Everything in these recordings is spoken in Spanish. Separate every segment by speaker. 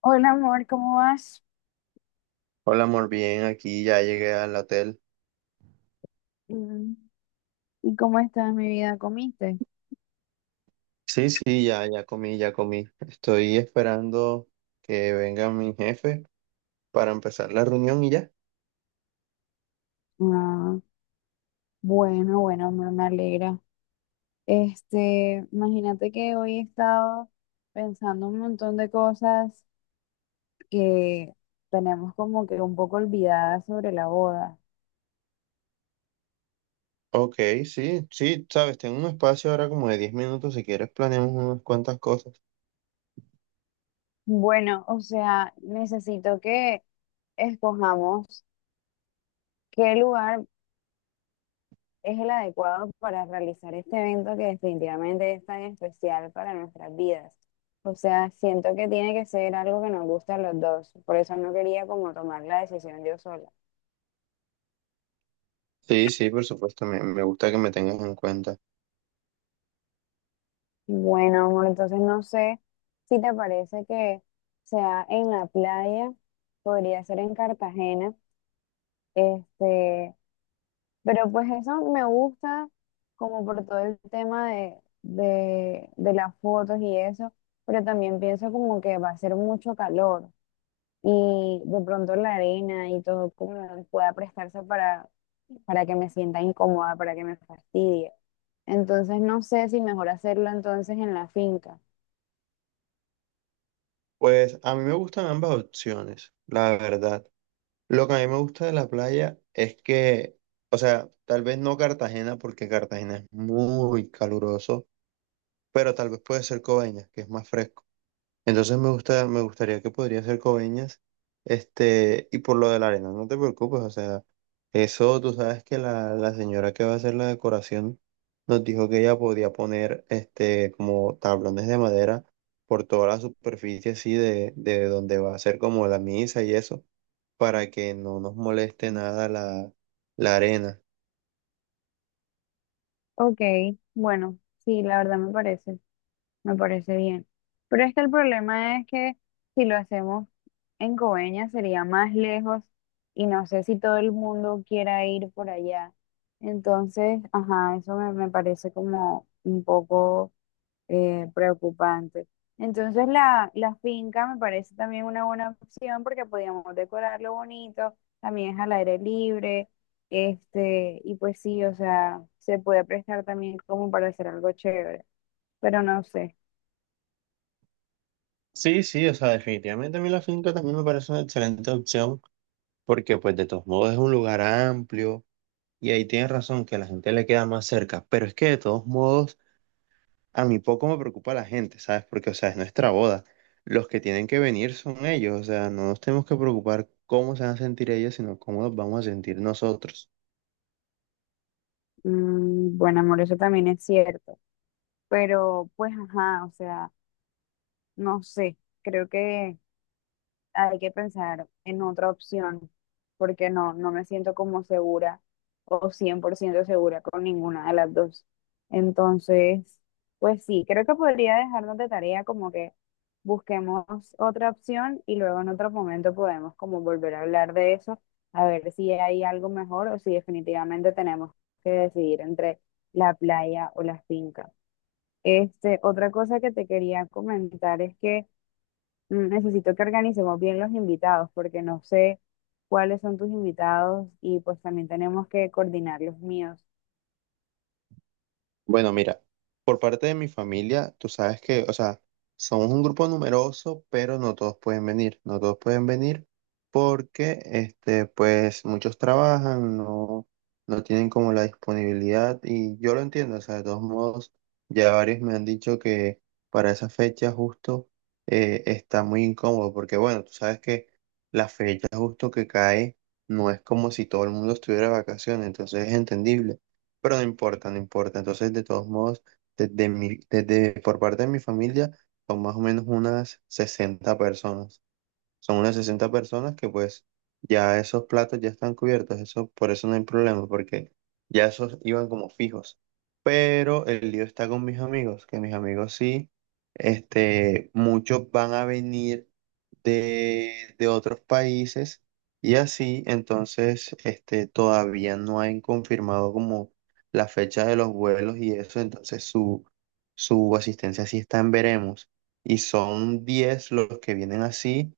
Speaker 1: Hola, amor, ¿cómo vas?
Speaker 2: Hola, amor, bien, aquí ya llegué al hotel.
Speaker 1: Mm. ¿Y cómo estás, mi vida? ¿Comiste?
Speaker 2: Sí, sí, ya comí, Estoy esperando que venga mi jefe para empezar la reunión y ya.
Speaker 1: Ah, bueno, bueno, amor, me alegra. Imagínate que hoy he estado pensando un montón de cosas que tenemos como que un poco olvidadas sobre la boda.
Speaker 2: Ok, sí, sí, sabes, tengo un espacio ahora como de 10 minutos, si quieres planeamos unas cuantas cosas.
Speaker 1: Bueno, o sea, necesito que escojamos qué lugar es el adecuado para realizar este evento que definitivamente es tan especial para nuestras vidas. O sea, siento que tiene que ser algo que nos guste a los dos. Por eso no quería como tomar la decisión yo sola.
Speaker 2: Sí, sí, por supuesto, me gusta que me tengas en cuenta.
Speaker 1: Bueno, amor, entonces no sé si te parece que sea en la playa, podría ser en Cartagena, este, pero pues eso me gusta como por todo el tema de las fotos y eso, pero también pienso como que va a ser mucho calor, y de pronto la arena y todo como pueda prestarse para que me sienta incómoda, para que me fastidie. Entonces no sé si mejor hacerlo entonces en la finca.
Speaker 2: Pues a mí me gustan ambas opciones, la verdad. Lo que a mí me gusta de la playa es que, o sea, tal vez no Cartagena, porque Cartagena es muy caluroso, pero tal vez puede ser Coveñas, que es más fresco. Entonces me gusta, me gustaría que podría ser Coveñas, y por lo de la arena, no te preocupes, o sea, eso tú sabes que la señora que va a hacer la decoración nos dijo que ella podía poner, como tablones de madera por toda la superficie, así de donde va a ser como la misa y eso, para que no nos moleste nada la arena.
Speaker 1: Ok, bueno, sí, la verdad me parece bien. Pero es que el problema es que si lo hacemos en Coveñas sería más lejos y no sé si todo el mundo quiera ir por allá. Entonces, ajá, eso me parece como un poco preocupante. Entonces la finca me parece también una buena opción porque podíamos decorarlo bonito, también es al aire libre, y pues sí, o sea, se puede prestar también como para hacer algo chévere, pero no sé.
Speaker 2: Sí, sí, o sea, definitivamente a mí la finca también me parece una excelente opción, porque pues de todos modos es un lugar amplio y ahí tienes razón que a la gente le queda más cerca, pero es que de todos modos a mí poco me preocupa la gente, ¿sabes? Porque, o sea, es nuestra boda, los que tienen que venir son ellos, o sea, no nos tenemos que preocupar cómo se van a sentir ellos, sino cómo nos vamos a sentir nosotros.
Speaker 1: Bueno, amor, eso también es cierto, pero pues ajá, o sea, no sé, creo que hay que pensar en otra opción, porque no, no me siento como segura o 100% segura con ninguna de las dos. Entonces, pues sí, creo que podría dejarnos de tarea como que busquemos otra opción y luego en otro momento podemos como volver a hablar de eso, a ver si hay algo mejor o si definitivamente tenemos que decidir entre la playa o la finca. Otra cosa que te quería comentar es que necesito que organicemos bien los invitados porque no sé cuáles son tus invitados y pues también tenemos que coordinar los míos.
Speaker 2: Bueno, mira, por parte de mi familia, tú sabes que, o sea, somos un grupo numeroso, pero no todos pueden venir. No todos pueden venir porque, pues, muchos trabajan, no tienen como la disponibilidad y yo lo entiendo, o sea, de todos modos, ya varios me han dicho que para esa fecha justo está muy incómodo porque, bueno, tú sabes que la fecha justo que cae no es como si todo el mundo estuviera de vacaciones, entonces es entendible. Pero no importa, no importa. Entonces, de todos modos, desde por parte de mi familia, son más o menos unas 60 personas. Son unas 60 personas que pues ya esos platos ya están cubiertos, eso, por eso no hay problema, porque ya esos iban como fijos. Pero el lío está con mis amigos, que mis amigos sí, muchos van a venir de otros países y así. Entonces, todavía no han confirmado como la fecha de los vuelos y eso, entonces su asistencia sí está en veremos, y son 10 los que vienen así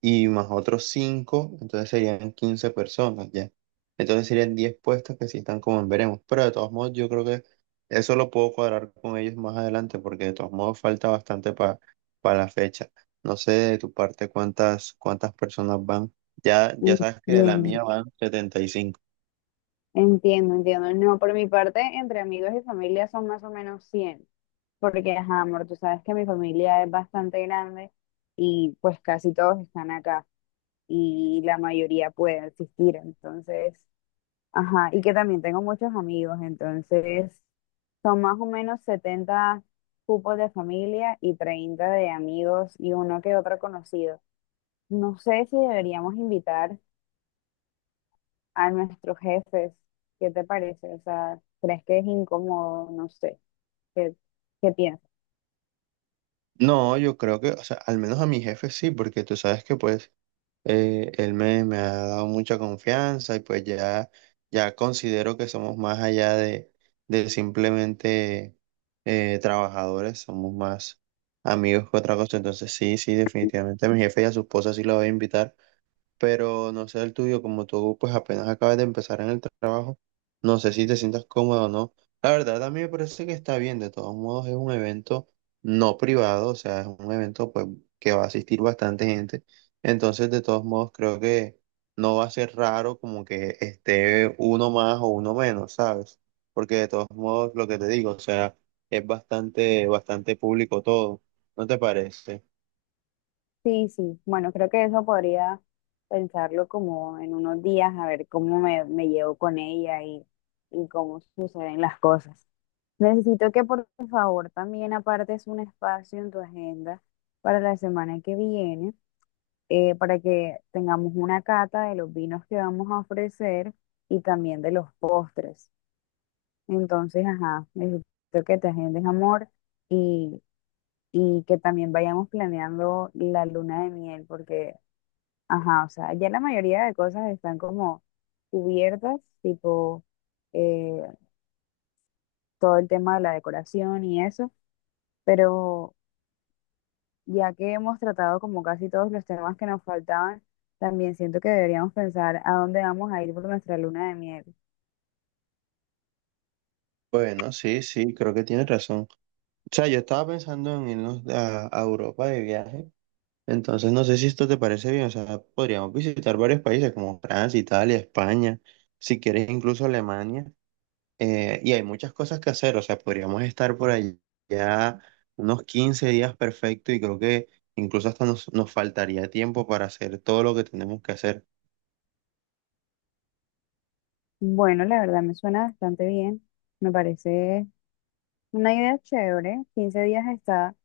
Speaker 2: y más otros cinco, entonces serían 15 personas ya. Entonces serían 10 puestos que sí están como en veremos. Pero de todos modos, yo creo que eso lo puedo cuadrar con ellos más adelante porque de todos modos falta bastante para la fecha. No sé de tu parte cuántas personas van. Ya, ya sabes que de la
Speaker 1: Entiendo,
Speaker 2: mía van 75.
Speaker 1: entiendo, entiendo. No, por mi parte, entre amigos y familia son más o menos 100 porque, ajá, amor, tú sabes que mi familia es bastante grande y pues casi todos están acá y la mayoría puede asistir. Entonces, ajá, y que también tengo muchos amigos, entonces son más o menos 70 cupos de familia y 30 de amigos y uno que otro conocido. No sé si deberíamos invitar a nuestros jefes, ¿qué te parece? O sea, ¿crees que es incómodo? No sé, ¿qué, qué piensas?
Speaker 2: No, yo creo que, o sea, al menos a mi jefe sí, porque tú sabes que pues él me ha dado mucha confianza y pues ya considero que somos más allá de simplemente trabajadores, somos más amigos que otra cosa. Entonces sí, sí, definitivamente a mi jefe y a su esposa sí la voy a invitar, pero no sé el tuyo, como tú pues apenas acabas de empezar en el trabajo, no sé si te sientas cómodo o no. La verdad, a mí me parece que está bien, de todos modos es un evento no privado, o sea, es un evento pues que va a asistir bastante gente, entonces de todos modos creo que no va a ser raro como que esté uno más o uno menos, ¿sabes? Porque de todos modos lo que te digo, o sea, es bastante, bastante público todo, ¿no te parece?
Speaker 1: Sí, sí, bueno, creo que eso podría pensarlo como en unos días, a ver cómo me llevo con ella y cómo suceden las cosas. Necesito que por favor también apartes un espacio en tu agenda para la semana que viene, para que tengamos una cata de los vinos que vamos a ofrecer y también de los postres. Entonces, ajá, necesito que te agendes, amor, y, y que también vayamos planeando la luna de miel, porque, ajá, o sea, ya la mayoría de cosas están como cubiertas, tipo eh, todo el tema de la decoración y eso, pero ya que hemos tratado como casi todos los temas que nos faltaban, también siento que deberíamos pensar a dónde vamos a ir por nuestra luna de miel.
Speaker 2: Bueno, sí, sí, creo que tienes razón. O sea, yo estaba pensando en irnos a Europa de viaje, entonces no sé si esto te parece bien, o sea, podríamos visitar varios países como Francia, Italia, España, si quieres incluso Alemania. Y hay muchas cosas que hacer, o sea, podríamos estar por allá unos 15 días perfecto, y creo que incluso hasta nos faltaría tiempo para hacer todo lo que tenemos que hacer.
Speaker 1: Bueno, la verdad me suena bastante bien, me parece una idea chévere, 15 días está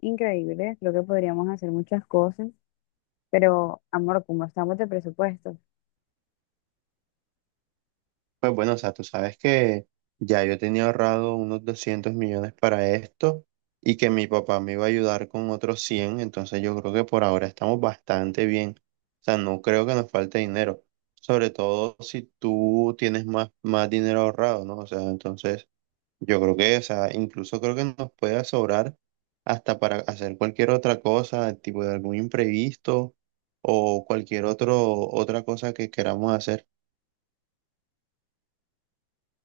Speaker 1: increíble, creo que podríamos hacer muchas cosas, pero amor, ¿cómo estamos de presupuesto?
Speaker 2: Pues bueno, o sea, tú sabes que ya yo tenía ahorrado unos 200 millones para esto y que mi papá me iba a ayudar con otros 100, entonces yo creo que por ahora estamos bastante bien. O sea, no creo que nos falte dinero, sobre todo si tú tienes más, más dinero ahorrado, ¿no? O sea, entonces yo creo que, o sea, incluso creo que nos puede sobrar hasta para hacer cualquier otra cosa, tipo de algún imprevisto o cualquier otro, otra cosa que queramos hacer.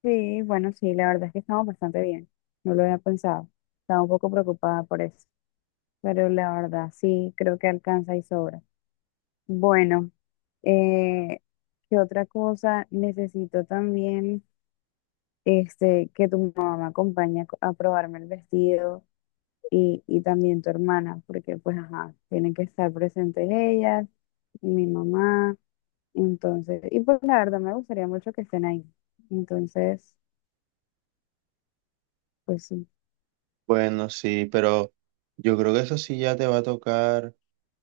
Speaker 1: Sí, bueno, sí, la verdad es que estamos bastante bien, no lo había pensado, estaba un poco preocupada por eso, pero la verdad sí, creo que alcanza y sobra. Bueno, eh, ¿qué otra cosa? Necesito también que tu mamá me acompañe a probarme el vestido y también tu hermana, porque pues ajá, tienen que estar presentes ellas y mi mamá. Entonces, y pues la verdad me gustaría mucho que estén ahí. Entonces, pues sí.
Speaker 2: Bueno, sí, pero yo creo que eso sí ya te va a tocar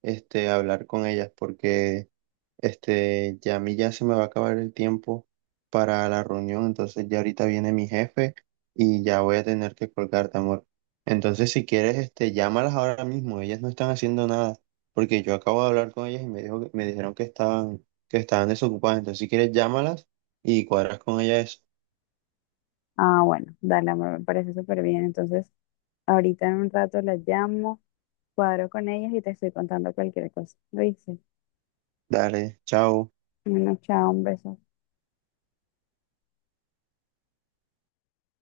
Speaker 2: hablar con ellas, porque ya a mí ya se me va a acabar el tiempo para la reunión, entonces ya ahorita viene mi jefe y ya voy a tener que colgarte, amor. Entonces, si quieres, llámalas ahora mismo, ellas no están haciendo nada, porque yo acabo de hablar con ellas y me dijeron que estaban desocupadas, entonces si quieres llámalas y cuadras con ellas eso.
Speaker 1: Ah, bueno, dale, amor, me parece súper bien. Entonces, ahorita en un rato las llamo, cuadro con ellas y te estoy contando cualquier cosa. Lo hice.
Speaker 2: Dale, chao.
Speaker 1: Bueno, chao, un beso.